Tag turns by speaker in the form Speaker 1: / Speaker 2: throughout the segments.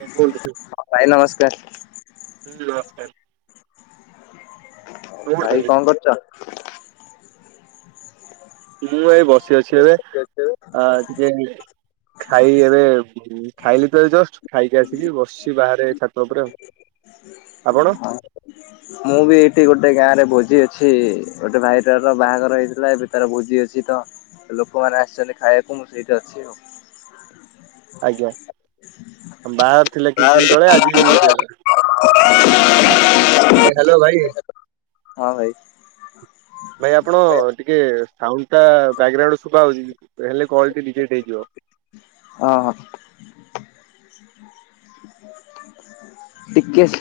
Speaker 1: ଭାଇ କୁହନ୍ତୁ
Speaker 2: ଭାଇ ନମସ୍କାର
Speaker 1: ହୁଁ ନମସ୍କାର।
Speaker 2: ଭାଇ
Speaker 1: ନମସ୍କାର
Speaker 2: କଣ କରୁଚ?
Speaker 1: ମୁଁ ଏଇ ବସି ଅଛି ଏବେ ଆ ଟିକେ ଖାଇ ଏବେ ହୁଁ ଖାଇଲି ତ ଏଇ ଜଷ୍ଟ ଖାଇକି ଆସିକି ବସଚି ବାହାରେ ଛାତ ଉପରେ ଆଉ। ଆପଣ?
Speaker 2: ହଁ। ମୁଁ ବି ଏଇଠି ଗୋଟେ ଗାଁ ରେ ଭୋଜି ଅଛି ଗୋଟେ ଭାଇଟାର ବାହାଘର ହେଇଥିଲା ଏବେ ତାର ଭୋଜି ଅଛି ତ ଲୋକମାନେ ଆସିଛନ୍ତି ଖାଇବାକୁ ମୁଁ ସେଇଠି ଅଛି ଆଉ।
Speaker 1: ଆଜ୍ଞା ବାହାଘର ଥିଲା କିଛି ଦିନ ତଳେ ଆଜି ଆରେ ହାଲୋ ଭାଇ।
Speaker 2: ହଁ ଭାଇ।
Speaker 1: ଭାଇ ଆପଣ ଟିକେ ସାଉଣ୍ଡ ଟା ବ୍ୟାକଗ୍ରାଉଣ୍ଡ ଶୁଭା ହଉଛି ହେଲେ କଲ ଟି ରିଜେକ୍ଟ ହେଇଯିବ।
Speaker 2: ଓ ହୋ। ଟିକେସ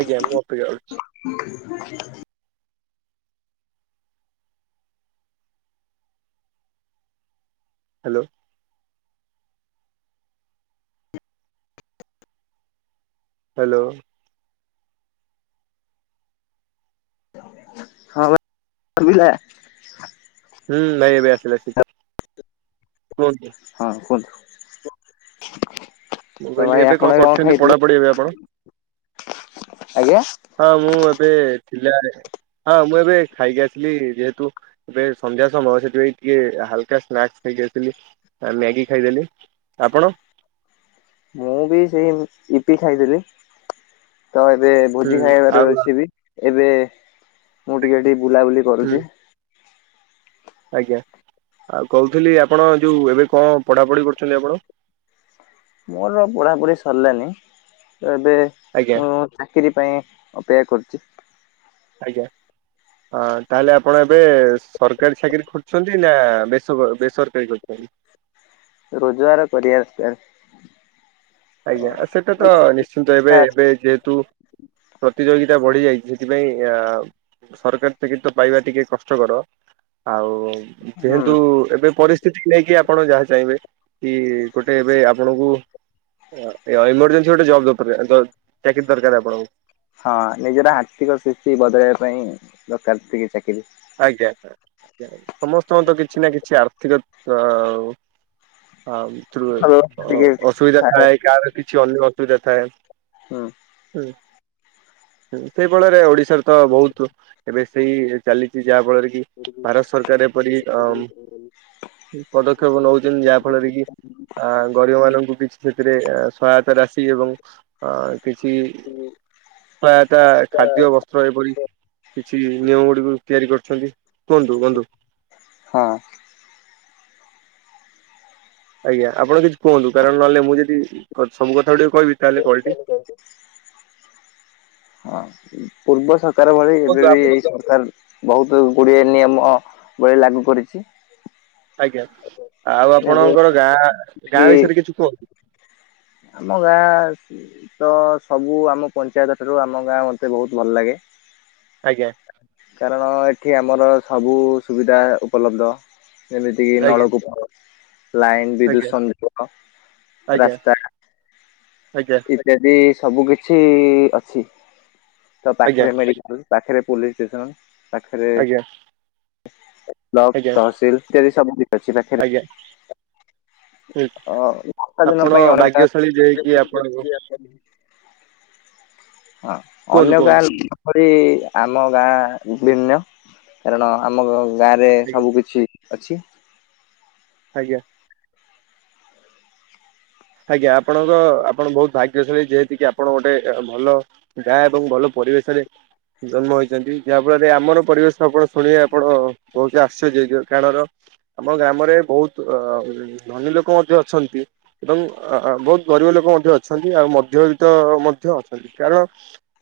Speaker 1: ଆଜ୍ଞା ମୁଁ ଅପେକ୍ଷା କରିଚି।
Speaker 2: [inaudible]
Speaker 1: ହାଲୋ। ହାଲୋ।
Speaker 2: ହଁ ଭାଇ ଶୁବିଲା।
Speaker 1: ହୁଁ ନାଇ ଏବେ ଆସିଲା ଠିକ କୁହନ୍ତୁ।
Speaker 2: ହଁ କୁହନ୍ତୁ।
Speaker 1: ମୁଁ
Speaker 2: ତ
Speaker 1: କହିଲି
Speaker 2: ଭାଇ
Speaker 1: ଏବେ
Speaker 2: ଆପଣ
Speaker 1: କଣ କରୁଚନ୍ତି
Speaker 2: ଖାଇଥିଲେ
Speaker 1: ପଢାପଢି ଏବେ ଆପଣ?
Speaker 2: ଆଜ୍ଞା।
Speaker 1: ହଁ ମୁଁ ଏବେ ଥିଲା ହଁ ମୁଁ ଏବେ ଖାଇକି ଆସିଲି ଯେହେତୁ ଏବେ ସନ୍ଧ୍ୟା ସମୟ ସେଥିପାଇଁ ଟିକେ ହାଲ୍କା ସ୍ନାକ୍ସ ଖାଇକି ଆସିଲି। ଆ ମ୍ୟାଗି ଖାଇଦେଲି ଆପଣ?
Speaker 2: ମୁଁ ବି ସେଇ ଇପି ଖାଇଥିଲି ତ ଏବେ
Speaker 1: ହୁଁ
Speaker 2: ଭୋଜି ଖାଇବାର
Speaker 1: ଆଉ
Speaker 2: ଅଛି ବି ଏବେ ମୁଁ ଟିକେ ଏଠିକ ବୁଲାବୁଲି
Speaker 1: ହୁଁ
Speaker 2: କରୁଛି।
Speaker 1: ଆଜ୍ଞା ଆଉ କହୁଥିଲି ଆପଣ ଯୋଉ ଏବେ କଣ ପଢାପଢି କରୁଛନ୍ତି ଆପଣ?
Speaker 2: ମୋର ପଢ଼ାପଢ଼ି ସରିଲାାନି ତ ଏବେ
Speaker 1: ଆଜ୍ଞା
Speaker 2: ମୁଁ ଚାକିରି ପାଇଁ ଅପେକ୍ଷା କରୁଛି।
Speaker 1: ଆଜ୍ଞା। ହଁ ତା ହେଲେ ଆପଣ ଏବେ ସରକାରୀ ବେସରକାରୀ ଚାକିରୀ ଖୋଜୁଛନ୍ତି।
Speaker 2: ରୋଜଗାର କରିବା ଦରକାର।।
Speaker 1: ଆଜ୍ଞା, ସେଇଟା ତ ନିଶ୍ଚିନ୍ତ ଏବେ
Speaker 2: ଦରକାର।
Speaker 1: -ଏବେ ଯେହେତୁ ପ୍ରତିଯୋଗିତା ବଢି ଯାଇଛି। ସେଥିପାଇଁ ଅ ସରକାର ଚାକିରି ତ ପାଇବା ଟିକେ କଷ୍ଟକର। ଆଉ
Speaker 2: ହୁଁ
Speaker 1: ଯେହେତୁ ଏବେ ପରିସ୍ଥିତିକୁ ନେଇକି ଆପଣ ଯାହା ଚାହିଁବେ। କି ଗୋଟେ ଏବେ ଆପଣଙ୍କୁ ର ରଇମୁଡ଼ରେ କିଛି ଗୋଟେ ଜବ ଦରକାର ଦ କାହିଁକି ଦରକାର ଆପଣଙ୍କୁ।
Speaker 2: ହଁ, ନିଜର ଆର୍ଥିକ ସ୍ଥିତି ବଦଳାଇବା ପାଇଁ ଦରକାର ଟିକେ ଚାକିରି।
Speaker 1: ଆଜ୍ଞା- ଆଜ୍ଞା, ସମସ୍ତଙ୍କ ତ କିଛି ନା କିଛି ଆର୍ଥିକ ହଁଥିରୁ
Speaker 2: ଭଲ ଟିକେ
Speaker 1: ଅସୁବିଧା ଥାଏ କାର କିଛି ଅନ୍ୟ ଅସୁବିଧା ଥାଏ।
Speaker 2: ହୁଁ।
Speaker 1: ହୁଁ, ସେଇ ଫଳରେ ଓଡିଶାରେ ତ ବହୁତ ଏବେ ସେଇ ଚାଲିଚି। ଯାହା ଫଳରେ କି ଭାରତ ସରକାର ଏପରି ଅ ପଦକ୍ଷେପ ନଉଚନ୍ତି ଯାହା ଫଳରେ କି ଆ ଗରିବ ମାନଙ୍କୁ କିଛି ସେଥିରେ ସହାୟତା ରାଶି ଏବଂ ଅ କିଛି ସହାୟତା ଖାଦ୍ୟ ବସ୍ତ୍ର ଯେପରି କିଛି ନିୟମ ଗୁଡ଼ିକୁ ତିଆରି କରିଛନ୍ତି। କୁହନ୍ତୁ ବନ୍ଧୁ?
Speaker 2: ହଁ।
Speaker 1: ଆଜ୍ଞା। ଆପଣ କିଛି କୁହନ୍ତୁ, କାରଣ ନହେଲେ ମୁଁ ଯଦି ସବୁ କଥା ଗୁଡେ କହିବି ତାହେଲେ କଲଟି
Speaker 2: ହଁ, ପୂର୍ବ ସରକାର ଭଳି
Speaker 1: କୁହନ୍ତୁ
Speaker 2: ଏବେ ବି
Speaker 1: ଆପଣ
Speaker 2: ଏଇ ସରକାର ବହୁତ ଗୁଡ଼ିଏ ନିୟମ ଭଳି ଲାଗୁ କରିଛି।
Speaker 1: ଆଜ୍ଞା, ଆଉ ଆପଣଙ୍କର ଗାଁ -ଗାଁ
Speaker 2: କି
Speaker 1: ବିଷୟରେ କିଛି କୁହନ୍ତୁ?
Speaker 2: ଆମ ଗାଁ ତ ସବୁ ଆମ ପଞ୍ଚାୟତଠାରୁ ଆମ ଗାଁ ମୋତେ ବହୁତ ଭଲ ଲାଗେ।
Speaker 1: ଆଜ୍ଞା।।
Speaker 2: କାରଣ ଏଠି ଆମର ସବୁ ସୁବିଧା ଉପଲବ୍ଧ। ଯେମିତିକି
Speaker 1: ଆଜ୍ଞା
Speaker 2: ନଳକୂପ, ଲାଇନ, ବିଦ୍ୟୁତ
Speaker 1: ଆଜ୍ଞା
Speaker 2: ସଂଯୋଗ,
Speaker 1: ଆଜ୍ଞା
Speaker 2: ରାସ୍ତା
Speaker 1: ଆଜ୍ଞା।
Speaker 2: ଯଦି ସବୁ କିଛି ଅଛି ‌। ତ
Speaker 1: ଆଜ୍ଞା
Speaker 2: ପାଖରେ ମେଡିକା ପାଖରେ ପୋଲିସ ଷ୍ଟେସନ, ପାଖରେ
Speaker 1: ଆଜ୍ଞା
Speaker 2: କ୍ଲବ,
Speaker 1: ଆଜ୍ଞା
Speaker 2: ତହସିଲ ଇତ୍ୟାଦି [unintelligible]
Speaker 1: ଆଜ୍ଞା,
Speaker 2: ଅ ବର୍ଷା ଦିନ
Speaker 1: ଆପଣ
Speaker 2: ପାଇଁ ଅନେକ ଗାଁ
Speaker 1: ଭାଗ୍ୟଶାଳୀ ଯେକି ଆପଣଙ୍କୁ
Speaker 2: ହଁ
Speaker 1: କୁହନ୍ତୁ
Speaker 2: ଅନ୍ୟ ଗାଁ
Speaker 1: କୁହନ୍ତୁ
Speaker 2: ଲୋକ ଯେପରି ଆମ ଗାଁ ଭିନ୍ନ କାରଣ ଆମ ଗାଁ ରେ
Speaker 1: ଆଜ୍ଞା
Speaker 2: ସବୁ କିଛି ଅଛି।
Speaker 1: ଆଜ୍ଞା। ଆଜ୍ଞା, ଆପଣଙ୍କ ଆପଣ ବହୁତ ଭାଗ୍ୟଶାଳୀ। ଯେହେତ କିି ଆପଣ ଗୋଟେ ଭଲ ଗାଁ ଏବଂ ଭଲ ପରିବେଶରେ ଜନ୍ମ ହେଇଛନ୍ତି ‌। ଯାହା ଫଳରେ ଆମର ପରିବେଶ ଆପଣ ଶୁଣିବେ ଆପଣ ବହୁତ ଆଶ୍ଚର୍ଯ୍ୟ ହେଇଯିବ କାରଣ। ଆମ ଗ୍ରାମରେ ବହୁତ ଧନୀ ଲୋକ ମଧ୍ୟ ଅଛନ୍ତି ଏବଂ ବହୁତ ଗରିବ ଲୋକ ମଧ୍ୟ ଅଛନ୍ତି ଆଉ ମଧ୍ୟବିତ୍ତ ମଧ୍ୟ ଅଛନ୍ତି କାରଣ।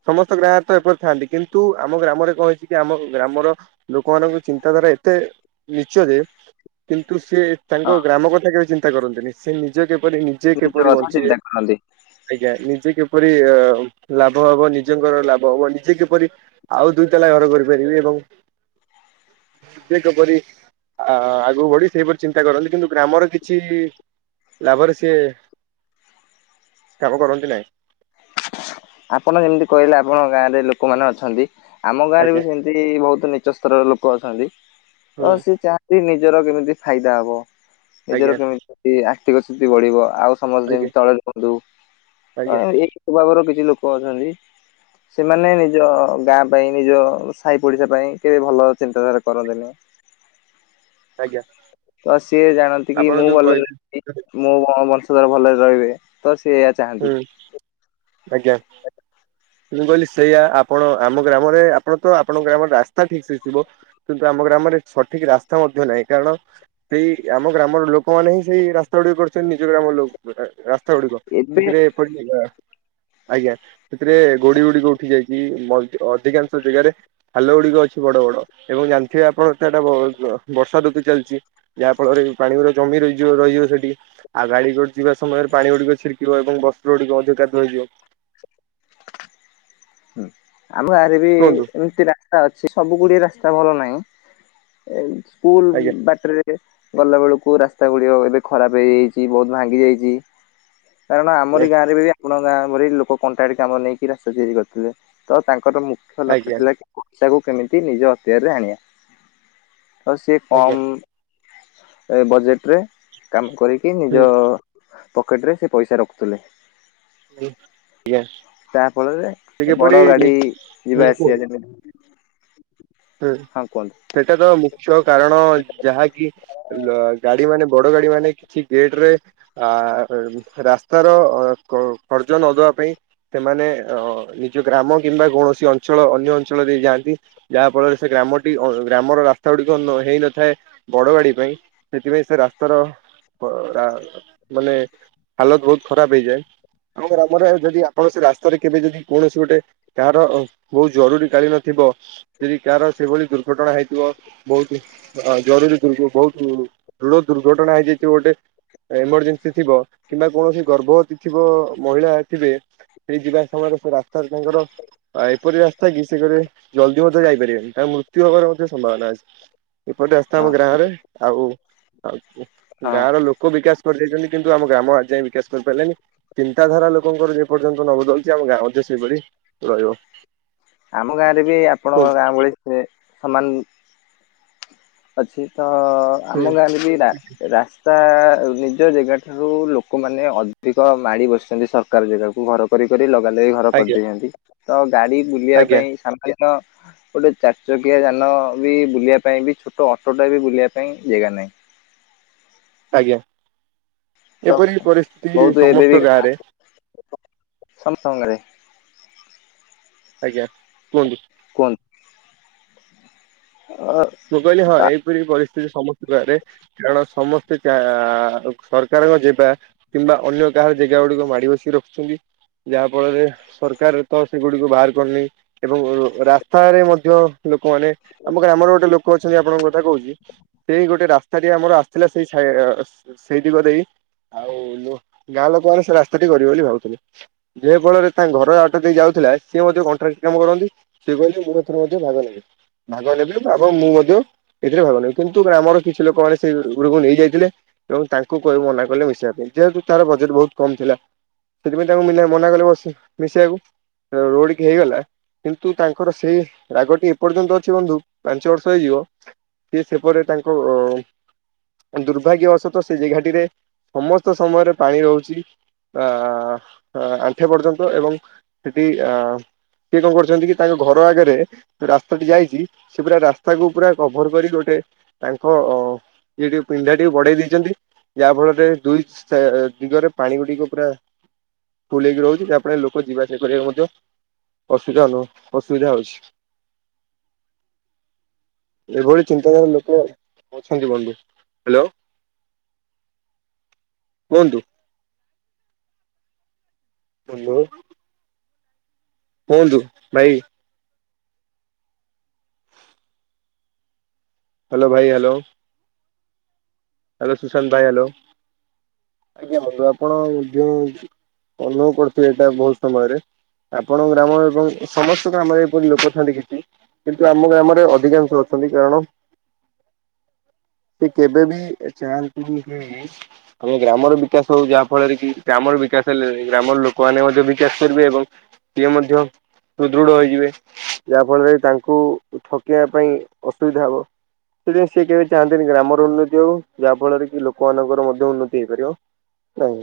Speaker 1: ସମସ୍ତ ଗାଁ ରେ ତ ଏପରି ଥାଆନ୍ତି କିନ୍ତୁ, ଆମ ଗ୍ରାମରେ କଣ ହେଇଛି କି ଆମ ଗ୍ରାମର ଲୋକମାନଙ୍କ ଚିନ୍ତାଧାରା ଏତେ ନିଚ ଯେ କିନ୍ତୁ ସେ
Speaker 2: ହଁ
Speaker 1: ତାଙ୍କ ଗ୍ରାମ କଥା କେବେ ଚିନ୍ତା କରନ୍ତିନି। ସେ ନିଜ କେ କିପରି ନିଜେ
Speaker 2: ନିଜ
Speaker 1: କିପରି
Speaker 2: କଥା
Speaker 1: ବଞ୍ଚିବେ?
Speaker 2: ଚିନ୍ତା କରନ୍ତି
Speaker 1: ଆଜ୍ଞା, ନିଜେ କିପରି ଅ ଲାଭ ହବ ନିଜଙ୍କର ଲାଭ ହବ, ନିଜେ କିପରି ଆଉ ଦୁଇ ତାଲା ଘର କରିପାରିବି ଏବଂ ନିଜେ କିପରି ଆ ଆଗକୁ ବଢି ସେଇପରି ଚିନ୍ତା କରନ୍ତି କିନ୍ତୁ ଗ୍ରାମର କିଛି ଲାଭର ସିଏ କାମ କରନ୍ତି ନାହିଁ।
Speaker 2: ଆପଣ ଯେମିତି କହିଲେ ଆପଣ ଗାଁ ରେ ଲୋକମାନେ ଅଛନ୍ତି। ଆମ ଗାଁରେ ବି
Speaker 1: ଆଜ୍ଞା
Speaker 2: ସେମ ତି ବହୁତ ନିଚ ସ୍ତରର ଲୋକ ଅଛନ୍ତି। ତ
Speaker 1: ହୁଁ
Speaker 2: ସିଏ ଚାହାନ୍ତି ନିଜର କେମିତି ଫାଇଦା ହବ। ନିଜର
Speaker 1: ଆଜ୍ଞା
Speaker 2: କେମିତି ଆର୍ଥିକ ସ୍ଥିତି ବଢିବ ଆଉ ସମସ୍ତେ
Speaker 1: ଆଜ୍ଞା
Speaker 2: ଯେମତି ତଳେ ରୁହନ୍ତୁ ତ
Speaker 1: ଆଜ୍ଞା।
Speaker 2: ଏଇ ସ୍ଵଭାଵର କିଛି ଲୋକ ଅଛନ୍ତି। ସେମାନେ ନିଜ ଗାଁ ପାଇଁ ନିଜ ସାହି ପଡିଶା ପାଇଁ କେବେ ଭଲ ଚିନ୍ତାଧାରା କରନ୍ତିନି।
Speaker 1: ଆଜ୍ଞା।
Speaker 2: ତ ସିଏ ଜାଣନ୍ତି କି
Speaker 1: ଆପଣ
Speaker 2: ମୁଁ
Speaker 1: ଯୋଉ
Speaker 2: ଭଲ
Speaker 1: କହିଲେ
Speaker 2: ରେ ମୁଁ ମୋ ବଂଶଧର ଭଲରେ ରହିବେ ତ ସେ
Speaker 1: ହୁଁ
Speaker 2: ଚାହାନ୍ତି
Speaker 1: ଆଜ୍ଞା। ମୁଁ କହିଲି ସେଇଆ ଆପଣ ଆମ ଗ୍ରାମରେ ଆପଣ ତ ଆପଣଙ୍କ ଗ୍ରାମରେ ରାସ୍ତା ଠିକ ସେ ଥିବ। କିନ୍ତୁ ଆମ ଗ୍ରାମରେ ସଠିକ ରାସ୍ତା ମଧ୍ୟ ନାହିଁ କାରଣ ସେଇ ଆମ ଗ୍ରାମର ଲୋକମାନେ ହିଁ ସେଇ ରାସ୍ତା ଗୁଡିକ କରୁଛନ୍ତି ନିଜ ଗ୍ରାମ ଲୋକ ରାସ୍ତା ଗୁଡିକ।
Speaker 2: ଏବେ
Speaker 1: ସେଥିରେ ପଡ଼ିଲା। ଆଜ୍ଞା ସେଥିରେ ଗୋଡି ଗୁଡିିକ ଉଠି ଯାଇକି ଅଧି ଅଧିକାଂଶ ଜେଗାରେ ଖାଲ ଗୁଡିକ ଅଛି ବଡ ବଡ ଏବଂ ଜାଣିଥିବେ ଆପଣ ଏତଟା ବର୍ଷା ଋତୁ ଚାଲିଛି। ଯାହା ଫଳରେ ପାଣି ଗୁରା ଜମି ରହିିଯିବ ରହିବ ସେଠି ଆଉ ଗାଡି ଯିବା ସମୟରେ ପାଣି ଗୁଡିକ ଛିିକ ପିବ ଏବଂ ବସ୍ତ୍ର ଗୁଡିକ ଅଧିକ କାଦୁଅ ହେଇଯିବ।
Speaker 2: ହୁଁ ଆମ ଗାଁ ରେ ବି
Speaker 1: କୁହନ୍ତୁ।
Speaker 2: ଏମିତି ରାସ୍ତା ଅଛି ସବୁ ଗୁଡିଏ ରାସ୍ତା ଭଲ ନାହିଁ। ଏଇ ସ୍କୁଲ
Speaker 1: ଆଜ୍ଞା
Speaker 2: ବାଟରେ ଗଲା ବେଳକୁ ରାସ୍ତା ଗୁଡିକ ଏବେ ଖରାପ ହେଇଯାଇଛି ବହୁତ ଭାଙ୍ଗି ଯାଇଛି। କାରଣ
Speaker 1: ଆଜ୍ଞା
Speaker 2: ଆମରି ଗାଁରେ ବି ଆପଣ ଗାଁରେ ଭଳି ଲୋକ କଣ୍ଟ୍ରା ଟି କାମ ନେଇକି ରାସ୍ତା ତିଆରି କରିଛନ୍ତି। ଥିଲେ ତ ତାଙ୍କର ମୁଖ୍ୟ ଲକ୍ଷ୍ୟ
Speaker 1: ଆଜ୍ଞା
Speaker 2: ଥିଲା ପଇସାକୁ କେମିତି ନିଜ ଅକ୍ତିଆରରେ ଆଣିବା। ଆଉ ସି
Speaker 1: ଆଜ୍ଞା।
Speaker 2: କମ୍ ବଜେଟରେ କାମ କରି କି
Speaker 1: ହୁଁ
Speaker 2: ନିଜ ପକେଟ ରେ ସେ ପଇସା ରଖୁଥିଲେ। ଯାହା ଫଳରେ
Speaker 1: ଆଜ୍ଞା। ସେ କିପରି
Speaker 2: ବଡ ଗାଡି
Speaker 1: ନି- ହୁଁ
Speaker 2: ଯିବା ଆସିବା
Speaker 1: କୁହନ୍ତୁ
Speaker 2: ଯେମିତି
Speaker 1: ହୁଁ
Speaker 2: ହଁ କୁହନ୍ତୁ
Speaker 1: ସେଟା ତ ମୁଖ୍ୟ କାରଣ ଯାହାକି ଲ ଗାଡି ମାନେ ବଡ ଗାଡି ମାନେ କିଛି ଗେଟ ରେ ଆ ରାସ୍ତାର ଖର୍ଚ୍ଚ ନଦବା ପାଇଁ। ସେମାନେ ଅ ନିଜ ଗ୍ରାମ କିମ୍ବା କୌଣସି ଅଞ୍ଚଳ ଅନ୍ୟ ଅଞ୍ଚଳ ଦେଇ ଯାଆନ୍ତି। ଯାହା ଫଳରେ ସେ ଗ୍ରାମଟି ଗ୍ରାମର ରାସ୍ତା ଗୁଡିକ ହେଇନଥାଏ। ବଡ ଗାଡି ପାଇଁ ସେଥିପାଇଁ ସେ ରାସ୍ତାର ଅ ରା ମାନେ ହାଲତ ବହୁତ ଖରାପ ହେଇଯାଏ। ଆମ ଆମର ଯଦି ଆପଣ ସେ ରାସ୍ତାରେ କେବେ ଯଦି କୌଣସି ଗୋଟେ କାହାର ବହୁତ ଜରୁରୀ କାଳୀନ ଥିବ। ଯଦି କାହାର ସେଇଭଳି ଦୁର୍ଘଟଣା ହେଇଥିବ। ବହୁତ ହଁ ଜରୁରୀ ଦୁର୍ଘ ବହୁତ ଦୃଢ ଦୁର୍ଘଟଣା ହେଇଯାଇଥିବ ଗୋଟେ। ଏମର୍ଜେନ୍ସି ଥିବ କିମ୍ବା କୌଣସି ଗର୍ଭବତୀ ଥିବ ମହିଳା ଥିବେ ସେଇ ଯିବା ସମୟରେ ସେ ରାସ୍ତାରେ ତାଙ୍କର ଏପରି ରାସ୍ତା କି ସେ ଗୋଟେ ଜଲଦି ଦି ମଧ୍ୟ ଯାଇପାରିବେନି। ତାଙ୍କ ମୃତ୍ୟୁ ହବାର ମଧ୍ୟ ସମ୍ଭାବନା ଅଛି। ଏପଟେ ଆସିଥା ଆମ
Speaker 2: ହଁ
Speaker 1: ଗାଁ ରେ ଆଉ ଆଉ
Speaker 2: ହଁ
Speaker 1: ଗାଁର ଲୋ କ ବିକାଶ କରିଦେଇଚନ୍ତି କିନ୍ତୁ ଆମ ଗ୍ରାମ ଆଜି ଯାଇଁ ବିକାଶ କରିପାରିଲାନି। ଚିନ୍ତାଧାରା ଲୋକଙ୍କର ଯେ ପର୍ଯ୍ୟନ୍ତ ନ ବଦଳଚି ଆମ ଗାଁ ମଧ୍ୟ ସେଇଭଳି ରହିବ।
Speaker 2: ଆମ ଗାଁ ରେ ବି ଆପଣଙ୍କ
Speaker 1: କୁହନ୍ତୁ।
Speaker 2: ଗାଁ ଭଳି ସେ ସମାନ ଅଛି ତ ଆମ ଗାଁରେ ବି ରା ରାସ୍ ତା ନିଜ ଜାଗା ଠାରୁ ଲୋକମାନେ ଅଧିକ ମାଡ଼ି ବସିଚନ୍ତି ସରକାର ଜାଗାକୁ ଘର କରି କରି ଲଗା ଲଗି ଘର
Speaker 1: ଆଜ୍ଞା
Speaker 2: କରିଦେଇଚନ୍ତି ତ ଗାଡି ବୁଲିବା
Speaker 1: ଆଜ୍ଞା
Speaker 2: ପାଇଁ ସା ଆ ମ ଗୋଟେ ଚାରଚକିଆ ଯାନ ବି ବୁଲିବା ପାଇଁ ବି ଛୋଟ ଟ ଅଟୋ ଟା ବି ବୁଲିବା ପାଇଁ ଜାଗା ନାହିଁ।
Speaker 1: ଆଜ୍ଞା
Speaker 2: ତ
Speaker 1: ଏପରି ପରିସ୍ଥିତି ସମସ୍ତ ଗାଁ ରେ।
Speaker 2: ସମ ସଙ୍ଗରେ।
Speaker 1: ଆଜ୍ଞା କୁହନ୍ତୁ।
Speaker 2: କୁହନ୍ ହ
Speaker 1: ମୁ କହିଲି ହଁ ଏଇପରି ପରିସ୍ଥିତି ସମସ୍ତଙ୍କ ଗାଁ ରେ। କାରଣ ସମସ୍ତେ ଚା ସରକାରଙ୍କ ଯିବା କିମ୍ବା ଅନ୍ୟ କାହାର ଜାଗା ଗୁଡିକ ମାଡି ବସିକି ରଖୁଚନ୍ତି। ଯାହା ଫଳରେ ସରକାର ତ ସେଗୁଡିକୁ ବାହାର କରିନି ଏବଂ ରାସ୍ତାରେ ମଧ୍ୟ ଲୋକମାନେ ଆମର ଆମର ଗୋଟେ ଲୋକ ଅଛନ୍ତି ଆପଣଙ୍କୁ କଥା କହୁଚି। ସେଇ ଗୋଟେ ରାସ୍ତାଟି ଆମର ଆସିଥିଲା ସେଇ ସା ସେଇ ଦିଗ ଦେଇ। ଆଉ ମୋ ଗାଁ ଲୋକମାନେ ସେ ରାସ୍ତା ଟି କରିବେ ବୋଲି ଭାବୁଥିଲେ। ଯେ ଫଳରେ ତାଙ୍କ ଘର ଆଟ ଦେଇ ଯାଉଥିଲା ସିଏ ମଧ୍ୟ କଣ୍ଟ୍ରାକ୍ଟଇ କାମ କରନ୍ତି। ସିଏ କହିଲେ ମୁଁ ଏଥର ମଧ୍ୟ ଭାଗ ନେବି। ଭାଗ ନେଲେ ଭାଗ ଏବଂ ମୁଁ ମଧ୍ୟ ଏଥିରେ ଭାଗ ନେବି କିନ୍ତୁ ଗ୍ରାମର କିଛି ଲୋକମାନେ ସେ ଗୁଡିକୁ ନେଇଯାଇଥିଲେ। ଏବଂ ତାଙ୍କୁ କହି ମନା କଲେ ମିଶିବା ପାଇଁ। ଯେହେତୁ ତାର ବଜେଟ ବହୁତ କମ୍ ଥିଲା। ସେଥିପାଇଁ ତାଙ୍କୁ ମୀନା ମନା କଲେ ବସ ମିଶିବାକୁ। ଅ ରୋଡି ଟି ହେଇଗଲା କିନ୍ତୁ ତାଙ୍କର ସେଇ ରାଗଟି ଏପର୍ଯ୍ୟନ୍ତ ଅଛି ବନ୍ଧୁ ପାଞ୍ଚ ବର୍ଷ ହେଇଯିବ ସେ ସେପରି ତାଙ୍କ ଅ ଦୁର୍ଭାଗ୍ୟବଶତଃ ସେ ଜେଘାଟିରେ ସମସ୍ତ ସମୟରେ ପାଣି ରହୁଚି। ଅ ଆଣ୍ଠେ ପର୍ଯ୍ୟନ୍ତ ଏବଂ ସେଠି ଅ କିଏ କଣ କରୁଚନ୍ତି କି ତାଙ୍କ ଘର ଆଗରେ ଯୋଉ ରାସ୍ତା ଟି ଯାଇଚି ସେ ପୁରା ରାସ୍ତାକୁ ପୁରା କଭର କରିକି ଗୋଟେ ତାଙ୍କ ଅ ୟେ ଟିକେ ପିଣ୍ଢା ଟିକେ ବଢେଇ ଦେଇଚନ୍ତି। ଯାହା ଫଳରେ ଦୁଇ ସା ଦିଗରେ ପାଣି ଗୁଡିକ ପୁରା ଫୁଲ ହେଇକି ରହୁଚି, ଯାହାଫଳରେ ଲୋକ ଯିବାଆସିବା କରିବାକୁ ମଧ୍ୟ ଅସୁବିଧା ଅସୁବିଧା ହଉଚି। ଏଭଳି ଚିନ୍ତାଧାରା ଲୋକ ଅଛନ୍ତି ବନ୍ଧୁ। ହ୍ୟାଲୋ। କୁହନ୍ତୁ। ହଲୋ। କୁହନ୍ତୁ ଭାଇ। ହ୍ୟାଲୋ ଭାଇ ହ୍ୟାଲୋ। ହଲୋ ସୁଶାନ୍ତ ଭାଇ ହଲୋ ଆଜ୍ଞା ବନ୍ଧୁ ଆପଣ ଯଉ ଅନୁଭବ କରୁଥିଲିଏଇଟା ବହୁତ ସମୟରେ ଆପଣଙ୍କ ଗ୍ରାମ ଏବଂ ସମସ୍ତ ଗ୍ରାମରେ ଏପରି ଲୋକ ଥାନ୍ତି କିଛି। କିନ୍ତୁ ଆମ ଗ୍ରାମରେ ଅଧିକାଂଶ ଅଛନ୍ତି କାରଣ ସେ କେବେବି ଚାଲ ତୁହେ।
Speaker 2: ହ [unintelligible]
Speaker 1: ଆମେ ଗ୍ରାମର ବିକାଶ ହଉ ଯାହା ଫଳରେ କି ଗ୍ରାମର ବିକାଶ ହେଲେ ଗ୍ରାମର ଲୋକମାନେ ମଧ୍ୟ ବିକାଶ କରିବେ ଏବଂ ଇଏମଧ୍ୟ। ସୁଦୃଢ ହେଇଯିବେ ଯାହା ଫଳରେ ତାଙ୍କୁ ଠକେଇବା ପାଇଁ ଅସୁବିଧା ହବ। ସେଥିପାଇଁ ସେ କେବେ ଚାହାନ୍ତିନି ଗ୍ରାମର ଉନ୍ନତି ହେଉ। ଯାହା ଫଳରେ କି ଲୋକମାନଙ୍କର ମଧ୍ୟ ଉନ୍ନତି ହେଇପାରିବ।